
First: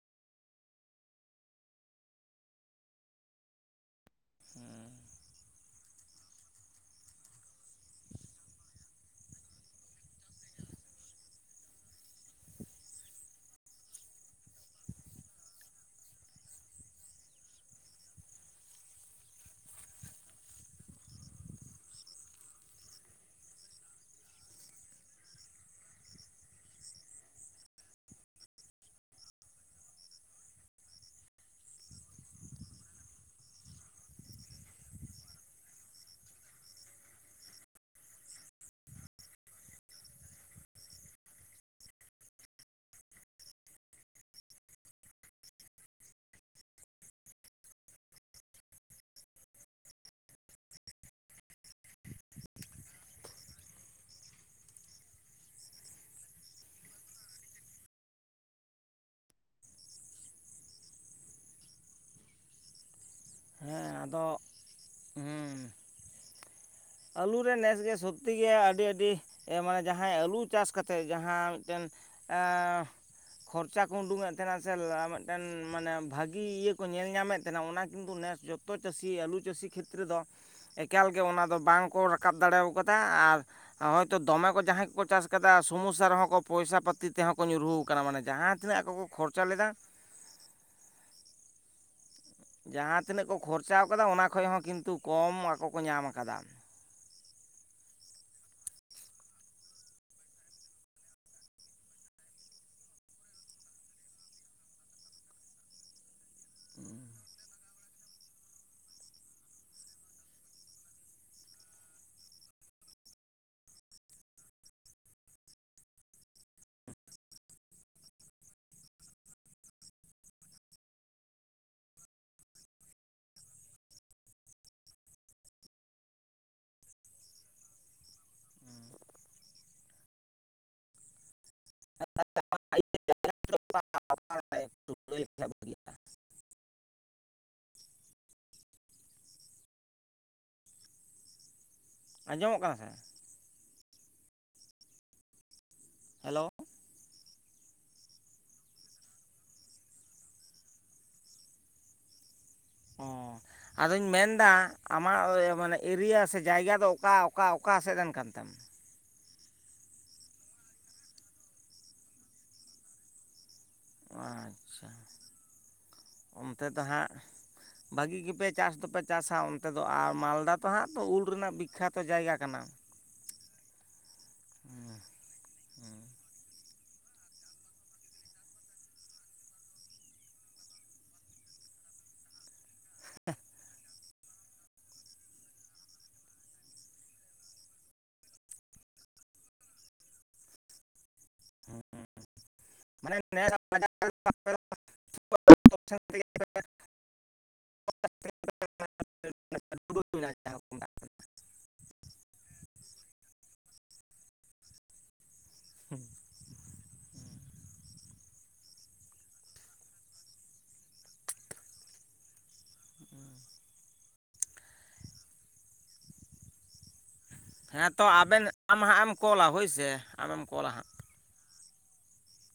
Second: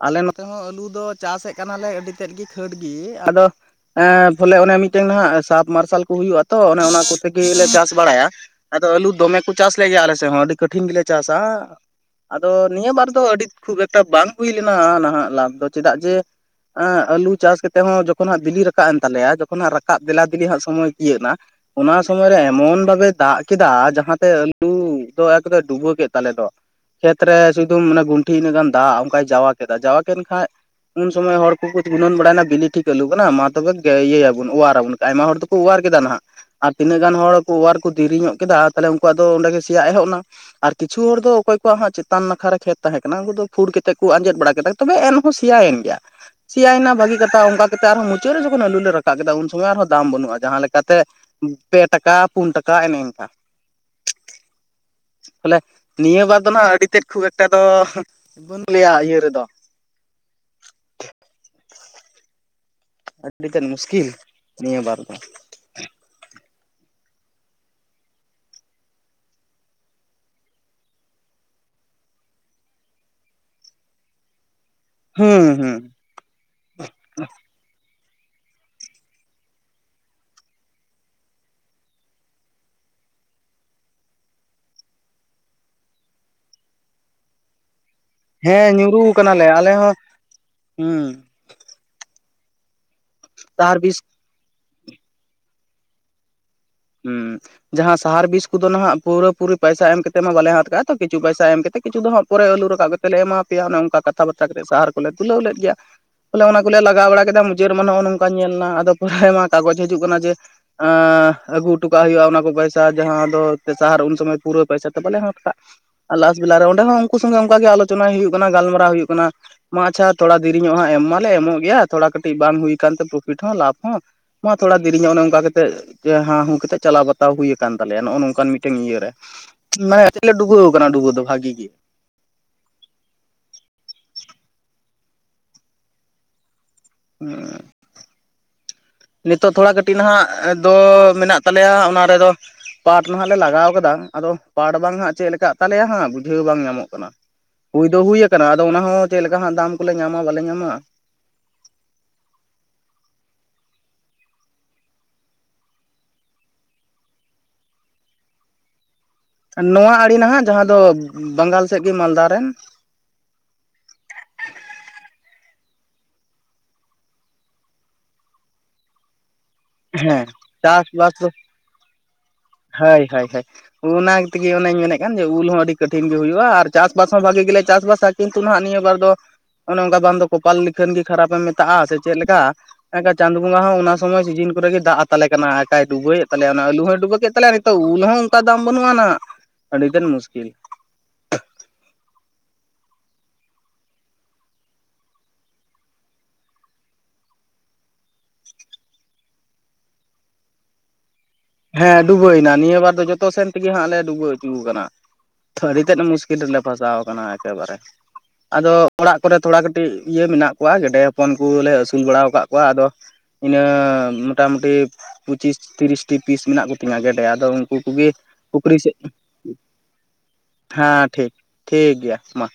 ᱟᱞᱮ ᱱᱚᱛᱮ ᱦᱚᱸ ᱟᱹᱞᱩ ᱫᱚ ᱪᱟᱥᱮᱫ ᱠᱟᱱᱟᱞᱮ ᱟᱹᱰᱤ ᱛᱮᱫ ᱜᱮ ᱠᱷᱟᱹᱴ ᱜᱮ ᱟᱫᱚ ᱮ ᱯᱷᱚᱞᱮ ᱚᱱᱮ ᱢᱤᱫᱴᱮᱱ ᱥᱟᱯ ᱢᱟᱨᱥᱟᱞ ᱠᱚ ᱦᱩᱭᱩᱜᱼᱟ ᱛᱚ ᱚᱱᱮ ᱚᱱᱟ ᱠᱚᱛᱮᱜᱮ ᱪᱟᱥ ᱵᱟᱲᱟᱭᱟ ᱟᱫᱚ ᱟᱹᱞᱩ ᱫᱚᱢᱮ ᱠᱚ ᱪᱟᱥ ᱞᱮ ᱜᱮᱭᱟ ᱟᱞᱮ ᱥᱮᱫ ᱦᱚᱸ ᱟᱹᱰᱤ ᱠᱟᱹᱴᱤᱡ ᱠᱚᱴᱷᱤᱱ ᱜᱮᱞᱮ ᱪᱟᱥᱟ ᱟᱫᱚ ᱱᱤᱭᱟᱹ ᱵᱟᱨ ᱫᱚ ᱟᱹᱰᱤ ᱠᱷᱩᱵ ᱮᱠᱴᱟ ᱵᱟᱝ ᱦᱩᱭ ᱞᱮᱱᱟ ᱱᱟᱦᱟᱜ ᱞᱟᱵᱷ ᱫᱚ ᱪᱮᱫᱟᱜ ᱡᱮ ᱮᱸ ᱟᱞᱩ ᱪᱟᱥ ᱠᱟᱛᱮᱮᱫ ᱦᱚᱸ ᱡᱚᱠᱷᱚᱱᱜ ᱵᱤᱞᱤ ᱨᱟᱠᱟᱵ ᱮᱱ ᱛᱟᱞᱮᱭᱟ ᱡᱚᱠᱷᱚᱱ ᱨᱟᱵ ᱫᱮᱞᱟ ᱫᱮ ᱦᱟᱸᱜ ᱥᱚᱢᱚᱭ ᱛᱤᱭᱟᱹᱜ ᱮᱱᱟ ᱚᱱᱟ ᱥᱚᱢᱚᱭᱨᱮ ᱮᱢᱚᱱ ᱵᱷᱟᱵᱮ ᱫᱟᱜ ᱠᱮᱫᱟ ᱡᱟᱦᱟᱸᱛᱮ ᱟᱹᱞᱩ ᱫᱚ ᱮᱠ ᱰᱩᱵᱟᱹ ᱠᱮᱫ ᱛᱟᱞᱮ ᱫᱚ ᱠᱷᱮᱛᱨᱮ ᱥᱩᱫᱷᱩ ᱢᱟᱱᱮ ᱜᱩᱱᱴᱷᱤ ᱤᱱᱟᱹᱜ ᱜᱟᱱ ᱫᱟᱜ ᱚᱱᱠᱟᱭ ᱡᱟᱣᱟ ᱠᱮᱫᱟ ᱡᱟᱣᱟ ᱠᱮᱫ ᱠᱷᱟᱱᱡ ᱩᱱ ᱥᱚᱢᱚᱭ ᱦᱚᱲ ᱠᱚᱠᱚ ᱜᱩᱱᱟᱹᱱ ᱵᱟᱲᱟᱭᱱᱟ ᱵᱤᱞᱤ ᱴᱷᱤᱠ ᱟᱞᱩ ᱠᱟᱱᱟ ᱢᱟ ᱛᱚᱵᱮ ᱤᱭᱟᱹᱭᱟᱵᱚᱱ ᱚᱣᱟᱨ ᱟᱵᱚᱱ ᱟᱭᱢᱟ ᱦᱚᱲ ᱫᱚᱠᱚ ᱚᱣᱟᱨ ᱠᱮᱫᱟ ᱱᱟᱱᱟᱜ ᱟᱨ ᱛᱤᱱᱟᱹᱜ ᱜᱟᱱ ᱦᱚᱲ ᱚᱣᱟᱨ ᱠᱚ ᱫᱮᱨᱤ ᱧᱚᱜ ᱠᱮᱫᱟ ᱛᱟᱦᱚᱞᱮ ᱩᱱᱠᱩᱣᱟᱜ ᱫᱚ ᱚᱸᱰᱮ ᱜᱮ ᱥᱮᱭᱟᱜ ᱮᱦᱚᱵ ᱮᱱᱟ ᱟᱨ ᱠᱤᱪᱷᱩ ᱦᱚᱲ ᱫᱚ ᱚᱠᱚᱭ ᱠᱚᱣᱟᱜ ᱦᱟᱸᱜ ᱪᱮᱛᱟᱱ ᱱᱟᱠᱷᱟᱟᱨ ᱠᱷᱮᱛ ᱛᱟᱦᱮᱸ ᱠᱟᱱᱟ ᱩᱱᱠᱩ ᱫᱚ ᱯᱷᱩᱲᱛ ᱠᱚ ᱟᱸᱡᱮᱫ ᱵᱟᱲᱟ ᱠᱮᱫᱟ ᱛᱚᱵᱮ ᱮᱱᱦᱚᱸ ᱥᱮᱭᱟᱭᱮᱱ ᱜᱮᱭᱟ ᱥᱮᱭᱟᱭᱮᱱᱟ ᱵᱷᱟᱹᱜᱤ ᱠᱟᱛᱷᱟ ᱚᱱᱠᱟᱛᱮᱫ ᱟᱨᱦᱚᱸ ᱢᱩᱪᱟᱹᱫ ᱨᱮ ᱡᱚᱠᱷᱚᱱ ᱟᱹᱞᱩ ᱞᱮ ᱨᱟᱠᱟᱵ ᱠᱮᱫᱟ ᱩᱱ ᱥᱚᱢᱚᱭ ᱟᱨᱦᱚᱸ ᱫᱟᱢ ᱵᱟᱹᱱᱩᱜᱼᱟ ᱡᱟᱦᱟᱸ ᱞᱮᱠᱟᱛᱮ ᱯᱮ ᱴᱟᱠᱟ ᱯᱩᱱ ᱴᱟᱠᱟ ᱮᱚᱱᱮ ᱚᱱᱠᱟ [inaudible] ᱵᱚᱞᱮ ᱱᱤᱭᱟᱹ ᱵᱟᱨ ᱫᱚ ᱟᱸᱜ ᱟᱹᱰᱤ ᱛᱮᱫ ᱠᱷᱩᱵ ᱮᱠᱴᱟ ᱫᱚ ᱵᱟᱹᱱ ᱞᱟᱹᱭᱟ ᱤᱭᱟᱹ ᱨᱮᱫᱚ [inaudible] ᱟᱹᱰᱤ ᱛᱮᱫ ᱦᱮᱸ ᱢᱩᱥᱠᱤᱞ ᱟᱫᱚ ᱱᱤᱭᱟᱹ ᱵᱟᱨ ᱫᱚ ᱟᱹᱞᱩᱮ ᱱᱮᱥᱜᱮ ᱥᱚᱠᱛᱤ ᱜᱮ ᱟᱹᱰᱤ ᱟᱹᱰᱤ ᱢᱟᱱᱮ ᱡᱟᱦᱟᱸᱭ ᱟᱹᱞᱩ ᱪᱟᱥ ᱠᱟᱛᱮᱫ ᱡᱟᱦᱟᱸ ᱢᱤᱫᱴᱮᱱ ᱦᱸᱮ ᱠᱷᱚᱨᱪᱟ ᱠᱚ ᱩᱰᱩᱝᱮᱫ ᱛᱟᱦᱮᱱᱟ ᱥᱮ ᱦᱩᱸ ᱢᱤᱫᱴᱮᱱ ᱦᱩᱸ ᱢᱟᱱᱮ ᱵᱷᱟᱹᱜᱤ ᱤᱭᱟᱹ ᱠᱚ ᱧᱮᱞ ᱧᱟᱢᱮᱫ ᱛᱟᱦᱮᱱᱟ ᱚᱱᱟ ᱠᱤᱱᱛᱩ ᱱᱮᱥ ᱡᱚᱛᱚ ᱪᱟᱹᱥᱤ ᱟᱹᱞᱩ ᱪᱟᱹᱥᱤ ᱠᱷᱮᱛᱨᱮ ᱫᱚ ᱮᱠᱟᱞ ᱜᱮ ᱚᱱᱟ ᱫᱚ ᱵᱟᱝ ᱠᱚ ᱨᱟᱠᱟᱵ ᱫᱟᱲᱮᱣ ᱠᱟᱫᱟ ᱟᱨ ᱦᱚᱭᱛᱚ ᱫᱚᱢᱮ ᱠᱚ ᱡᱟᱦᱟᱸᱭ ᱠᱚᱠᱚ ᱪᱟᱥ ᱟᱠᱟᱫᱟ ᱥᱚᱢᱚᱥᱥᱟ ᱨᱮᱦᱚᱸ ᱠᱚ ᱯᱚᱭᱥᱟ ᱯᱟ ᱯᱟᱹᱛᱤ ᱛᱮᱦᱚᱸ ᱠᱚ ᱧᱩᱨᱩᱦᱩ ᱦᱮᱸ ᱧᱩᱨᱩᱣ ᱠᱟᱱᱟᱞᱮ ᱟᱞᱮ ᱦᱚᱸ ᱦᱮᱸ ᱦᱩᱸ ᱡᱟᱦᱟᱸ ᱛᱤᱱᱟᱹᱜ ᱠᱚ ᱥᱟᱦᱟᱨ ᱠᱷᱚᱨᱪᱟᱣ ᱵᱤᱥ ᱠᱟᱫᱟ ᱚᱱᱟ ᱠᱷᱚᱡ ᱦᱚᱸ ᱠᱤᱱᱛᱩ ᱠᱚᱢ ᱟᱠᱚ ᱠᱚ ᱧᱟᱢ ᱟᱠᱟᱫᱟ ᱦᱩᱸᱢ ᱡᱟᱦᱟᱸ ᱥᱟᱦᱟᱨ ᱵᱤᱥ ᱠᱚᱫᱚ ᱱᱟᱦᱟᱜ ᱯᱩᱨᱟᱹ ᱯᱩᱨᱤ ᱯᱟᱭᱥᱟ ᱮᱢ ᱠᱟᱛᱮᱜ ᱢᱟ᱾ ᱵᱟᱞᱮ ᱦᱟᱛ ᱠᱟᱜᱼᱟ ᱛᱚ ᱠᱤᱪᱷᱩ ᱯᱟᱭᱥᱟ ᱮᱢ ᱠᱟᱛᱮᱜ ᱠᱤᱪᱷᱩ ᱫᱚ ᱦᱟᱸᱜ ᱯᱚᱨᱮ ᱟᱞᱩ ᱨᱟᱠᱟᱵ ᱠᱟᱛᱮ ᱞᱮ ᱮᱢᱟ ᱯᱮᱭᱟ ᱚᱱᱮ ᱚᱱᱠᱟ ᱠᱟᱛᱷᱟ ᱵᱟᱛᱛᱟ ᱠᱟᱛᱮᱮᱫ ᱥᱟᱦᱟᱨ ᱠᱚᱞᱮ ᱛᱩᱞᱟᱹᱣ ᱞᱮᱫ ᱜᱮᱭᱟ᱾ ᱵᱚᱞᱮ ᱚᱱᱟᱠᱞᱮ ᱞᱟᱜᱟᱣ ᱵᱟᱲᱟ ᱠᱮᱫᱟ᱾ ᱡᱮᱫ ᱢᱟ ᱱᱚᱜᱼᱚ ᱱᱚᱝᱠᱟ ᱧᱮᱞᱱᱟ ᱟᱫᱚ ᱯᱚᱨᱮᱢᱟ ᱠᱟᱜᱚᱡᱽ ᱦᱤᱡᱩᱜ ᱠᱟᱱᱟ ᱡᱮ ᱟᱻ ᱟᱹᱜᱩ ᱦᱚᱴᱚ ᱠᱟᱜ ᱦᱩᱭᱩᱜᱼᱟ ᱚᱱᱟ ᱠᱚ ᱯᱚᱭᱥᱟ ᱡᱟᱦᱟᱸ ᱫᱚ ᱯᱮ ᱥᱟᱦᱟᱨ ᱩᱱ ᱥᱚᱢᱚᱭ ᱯᱩᱨᱟᱹ ᱯᱚᱭᱥᱟ ᱛᱮ ᱵᱟᱞᱮ ᱦᱟᱴ ᱠᱟᱜ ᱟᱨ ᱞᱟᱥ ᱟᱨ ᱚᱸᱰᱮ ᱦᱚᱸ ᱩᱱᱠᱩ ᱥᱚᱸᱜᱮ ᱚᱱᱠᱟ ᱜᱮ ᱟᱞᱳᱚᱱᱟ ᱦᱩᱭᱩᱜ ᱠᱟᱱᱟ᱾ ᱜᱟᱞᱢᱟᱨᱟᱣ ᱦᱩᱭᱩᱜ ᱠᱟᱱᱟ ᱢᱟ ᱟᱪᱪᱷᱟ ᱛᱷᱚᱲᱟ ᱫᱮᱨᱤ ᱧᱚᱜ ᱦᱟᱜ ᱮᱢ ᱢᱟᱞᱮ ᱮᱢ ᱮᱢᱚᱜ ᱜᱮᱭᱟ ᱛᱷᱚᱲᱟ ᱠᱟᱹᱴᱤᱡ ᱵᱟᱝ ᱦᱩᱭᱭᱟ ᱟᱠᱟᱱᱛᱮ ᱯᱨᱚᱯᱷᱤᱴ ᱦᱚᱸ ᱞᱟᱵᱷ ᱦᱚᱸ ᱢᱟ ᱛᱷᱚᱲᱟ ᱫᱮᱨᱤ ᱧᱚᱜ ᱚᱱᱮ ᱚᱱᱠᱟ ᱠᱟᱛᱮ ᱡᱮ ᱦᱟᱸ ᱦᱩᱸ ᱠᱟᱛᱮᱫ ᱪᱟᱞᱟᱣ ᱵᱟᱛᱟᱣ ᱦᱩᱭ ᱟᱠᱟᱱ ᱛᱟᱞᱮᱭᱟ ᱱᱚᱜᱼᱟ᱾ ᱱᱚᱝᱠᱟᱱ ᱢᱤᱫᱴᱮᱱ ᱤᱭᱟ ᱨᱮ ᱢᱟᱱᱮ ᱪᱮᱫ ᱞᱮ ᱰᱩᱵᱟᱹᱣ ᱟᱠᱟᱱᱟ ᱰᱩ ᱵᱟᱣ ᱫᱚ ᱵᱷᱟᱜᱤ ᱜᱮ [inaudible] ᱦᱮᱸ ᱱᱤᱛᱚᱜ ᱛᱷᱚᱲᱟ ᱠᱟᱹᱴᱤᱡ ᱱᱟᱦᱟᱜ ᱫᱚ ᱢᱮᱱᱟᱜ ᱛᱟᱞᱮᱭᱟ ᱚᱱᱟ ᱨᱮᱫᱚ ᱟᱸᱡᱚᱢᱚᱜ ᱠᱟᱱᱟ ᱥᱮ ᱯᱟᱴ ᱱᱟᱦᱟᱜ ᱞᱮ ᱞᱟᱜᱟᱣ ᱟᱠᱟᱫᱟ᱾ ᱟᱫᱚ ᱯᱟᱴ ᱵᱟᱝ ᱦᱟᱜ ᱪᱮᱫ ᱞᱮᱠᱟ ᱛᱟᱞᱮᱭᱟ ᱦᱟᱜ ᱵᱩᱡᱷᱟᱹᱣ ᱦᱮᱞᱳ ᱵᱟᱝ ᱧᱟᱢᱚᱜ ᱠᱟᱱᱟ? ᱦᱩᱭ ᱫᱚ ᱦᱩᱭ ᱟᱠᱟᱱᱟ᱾ ᱟᱫᱚ ᱚᱱᱟ ᱦᱚᱸ ᱪᱮᱫ ᱞᱮᱠᱟ ᱦᱟᱜ ᱫᱟᱢ ᱠᱚᱞᱮ ᱧᱟᱢᱟ ᱵᱟᱞᱮ ᱧᱟᱢᱟ? [inaudible] ᱚᱸ ᱟᱫᱚᱧ ᱢᱮᱱᱫᱟ ᱟᱢᱟᱜ ᱳᱭᱼᱢᱟᱱᱮ ᱮᱨᱤᱭᱟ ᱥᱮ ᱡᱟᱭᱜᱟ ᱫᱚ ᱚᱠᱟ ᱚᱠᱟ ᱚᱠᱟ ᱥᱮᱫ ᱨᱮᱱ ᱠᱟᱱ ᱛᱮᱢ? ᱱᱚᱣᱟ ᱟᱲᱮ ᱱᱟᱦᱟᱜ ᱡᱟᱦᱟᱸ ᱫᱚ ᱵᱟᱝᱜᱟᱞ ᱥᱮᱫ ᱜᱮ ᱢᱟᱞᱫᱟ ᱨᱮᱱ ᱟᱪᱪᱷᱟ ᱚᱱᱛᱮ ᱫᱚ ᱦᱟᱸᱜ ᱵᱷᱟᱹᱜᱤ ᱜᱮᱯᱮ ᱪᱟᱥ ᱫᱚᱯᱮ ᱪᱟᱥ ᱦᱟ ᱚᱱ ᱛᱮᱫᱚ ᱟᱨ ᱦᱮᱸ ᱢᱟᱞᱫᱟ ᱛᱚ ᱦᱟᱸᱜ ᱛᱚ ᱩᱞ ᱨᱮᱱᱟᱜ ᱵᱤᱠᱠᱷᱟᱛᱚ ᱡᱟᱭᱜᱟ ᱠᱟᱱᱟ ᱦᱟᱹᱭ ᱦᱟᱹᱭ ᱦᱟᱹᱭ ᱚᱱᱟ ᱛᱮᱜᱮ ᱚᱱᱮᱧ ᱦᱩᱸ ᱢᱮᱱᱮᱜ ᱠᱟᱱ ᱡᱮ ᱩᱞ ᱦᱚᱸ ᱟᱹᱰᱤ ᱦᱩᱸ ᱠᱟᱹᱴᱷᱤᱱ ᱜᱮ ᱦᱩᱭᱩᱜᱼᱟ ᱟᱨ ᱪᱟᱥᱵᱟᱥ ᱦᱚᱸ ᱵᱷᱟᱜᱤ ᱜᱮᱞᱮ ᱪᱟᱥᱵᱟᱥᱟ ᱠᱤᱱᱛᱩ ᱱᱟᱜᱟᱜ ᱱᱤᱭᱟᱹ ᱵᱟᱨ ᱫᱚ ᱚᱱᱮ ᱚᱱᱠᱟ ᱵᱟᱝ ᱫᱚ ᱠᱚᱯᱟᱞ ᱞᱤᱠᱷᱟᱹᱱ ᱜᱮ ᱠᱷᱟᱨᱟᱯ ᱮᱢ ᱢᱮᱛᱟᱜᱼᱟ ᱥᱮ ᱪᱮᱫ ᱞᱮᱠᱟ ᱮᱱᱠᱷᱟᱱ ᱪᱟᱸᱫ ᱵᱚᱸᱜᱟ ᱦᱚᱸ ᱚᱱᱟ ᱥᱚᱢᱚᱭ ᱥᱤᱡᱤᱱ ᱠᱚᱨᱮ ᱜᱮ ᱫᱟᱜ ᱟᱛᱟᱞᱮ ᱠᱟᱱᱟ᱾ ᱟᱠᱟᱭ ᱰᱩᱵᱟᱹ ᱮᱫ ᱛᱟᱞᱮᱭᱟ ᱚᱱᱟ ᱟᱹᱞᱩ ᱦᱚᱸᱭ ᱰᱩᱵᱟᱹ ᱠᱮᱫ ᱛᱟᱞᱮ ᱱᱤᱛᱚᱜ ᱩᱞ ᱦᱚᱸ ᱚᱱᱠᱟ ᱫᱟᱢ ᱵᱟᱹᱱᱩᱜ ᱟᱱᱟ ᱟᱹᱰᱤ ᱜᱟᱱ ᱢᱩᱥᱠᱤᱞ [inaudible] ᱢᱟᱱᱮ ᱱᱮᱥ ᱟᱜ ᱵᱟᱡᱟᱨ ᱛᱮ ᱜᱮ ᱟᱯᱮ ᱫᱚ [unintelligible] ᱦᱮᱸ ᱰᱩᱵᱟᱹᱭᱱᱟ ᱱᱤᱭᱟᱹ ᱵᱟᱨ ᱫᱚ ᱡᱚᱛᱚ ᱥᱮᱱ ᱛᱮᱜᱮ ᱦᱟᱸᱜ ᱞᱮ ᱰᱩᱵᱟᱹᱣ ᱦᱚᱪᱩᱣ ᱠᱟᱱᱟ᱾ ᱟᱹᱰᱤ ᱛᱮᱫ ᱢᱩᱥᱠᱤᱞ ᱨᱮᱞᱮ ᱯᱷᱟᱥᱟᱣ ᱟᱠᱟᱱᱟ ᱮᱠᱮᱵᱟᱨᱮ ᱟᱫᱚ ᱚᱲᱟᱜ ᱠᱚᱨᱮᱜ ᱛᱷᱚᱲᱟ ᱠᱟᱹᱴᱤᱡ ᱤᱭᱟᱹ ᱢᱮᱱᱟᱜ ᱠᱚᱣᱟ ᱜᱮᱰᱮ ᱦᱚᱯᱚᱱ ᱠᱩ ᱞᱮ ᱟᱹᱥᱩᱞ ᱵᱟᱲᱟ ᱟᱠᱟᱫ ᱠᱚᱣᱟ ᱟᱫᱚ ᱤᱱᱟᱹ ᱢᱚᱴᱟ ᱢᱩᱴᱤ ᱯᱩᱪᱤᱥ ᱛᱤᱨᱤᱥ ᱴᱤ ᱯᱤᱥ ᱢᱮᱱᱟᱜ ᱠᱚᱛᱤᱧᱟ ᱜᱮᱰᱮ ᱟᱫᱚ ᱩᱱᱠᱩ ᱦᱮᱸ ᱛᱚ ᱠᱩᱜᱤ ᱟᱵᱮᱱ ᱯᱩᱠᱷᱨᱤ ᱟᱢ ᱥᱮᱫ ᱦᱟᱸᱜ ᱮᱢ ᱦᱩᱸ ᱠᱚᱞᱟ ᱦᱳᱭᱥᱮ ᱟᱢᱮᱢ ᱠᱚᱞᱟ ᱦᱟᱸᱜ ᱦᱮᱸ ᱴᱷᱤᱠ ᱴᱷᱤᱠ ᱜᱮᱭᱟ ᱢᱟ᱾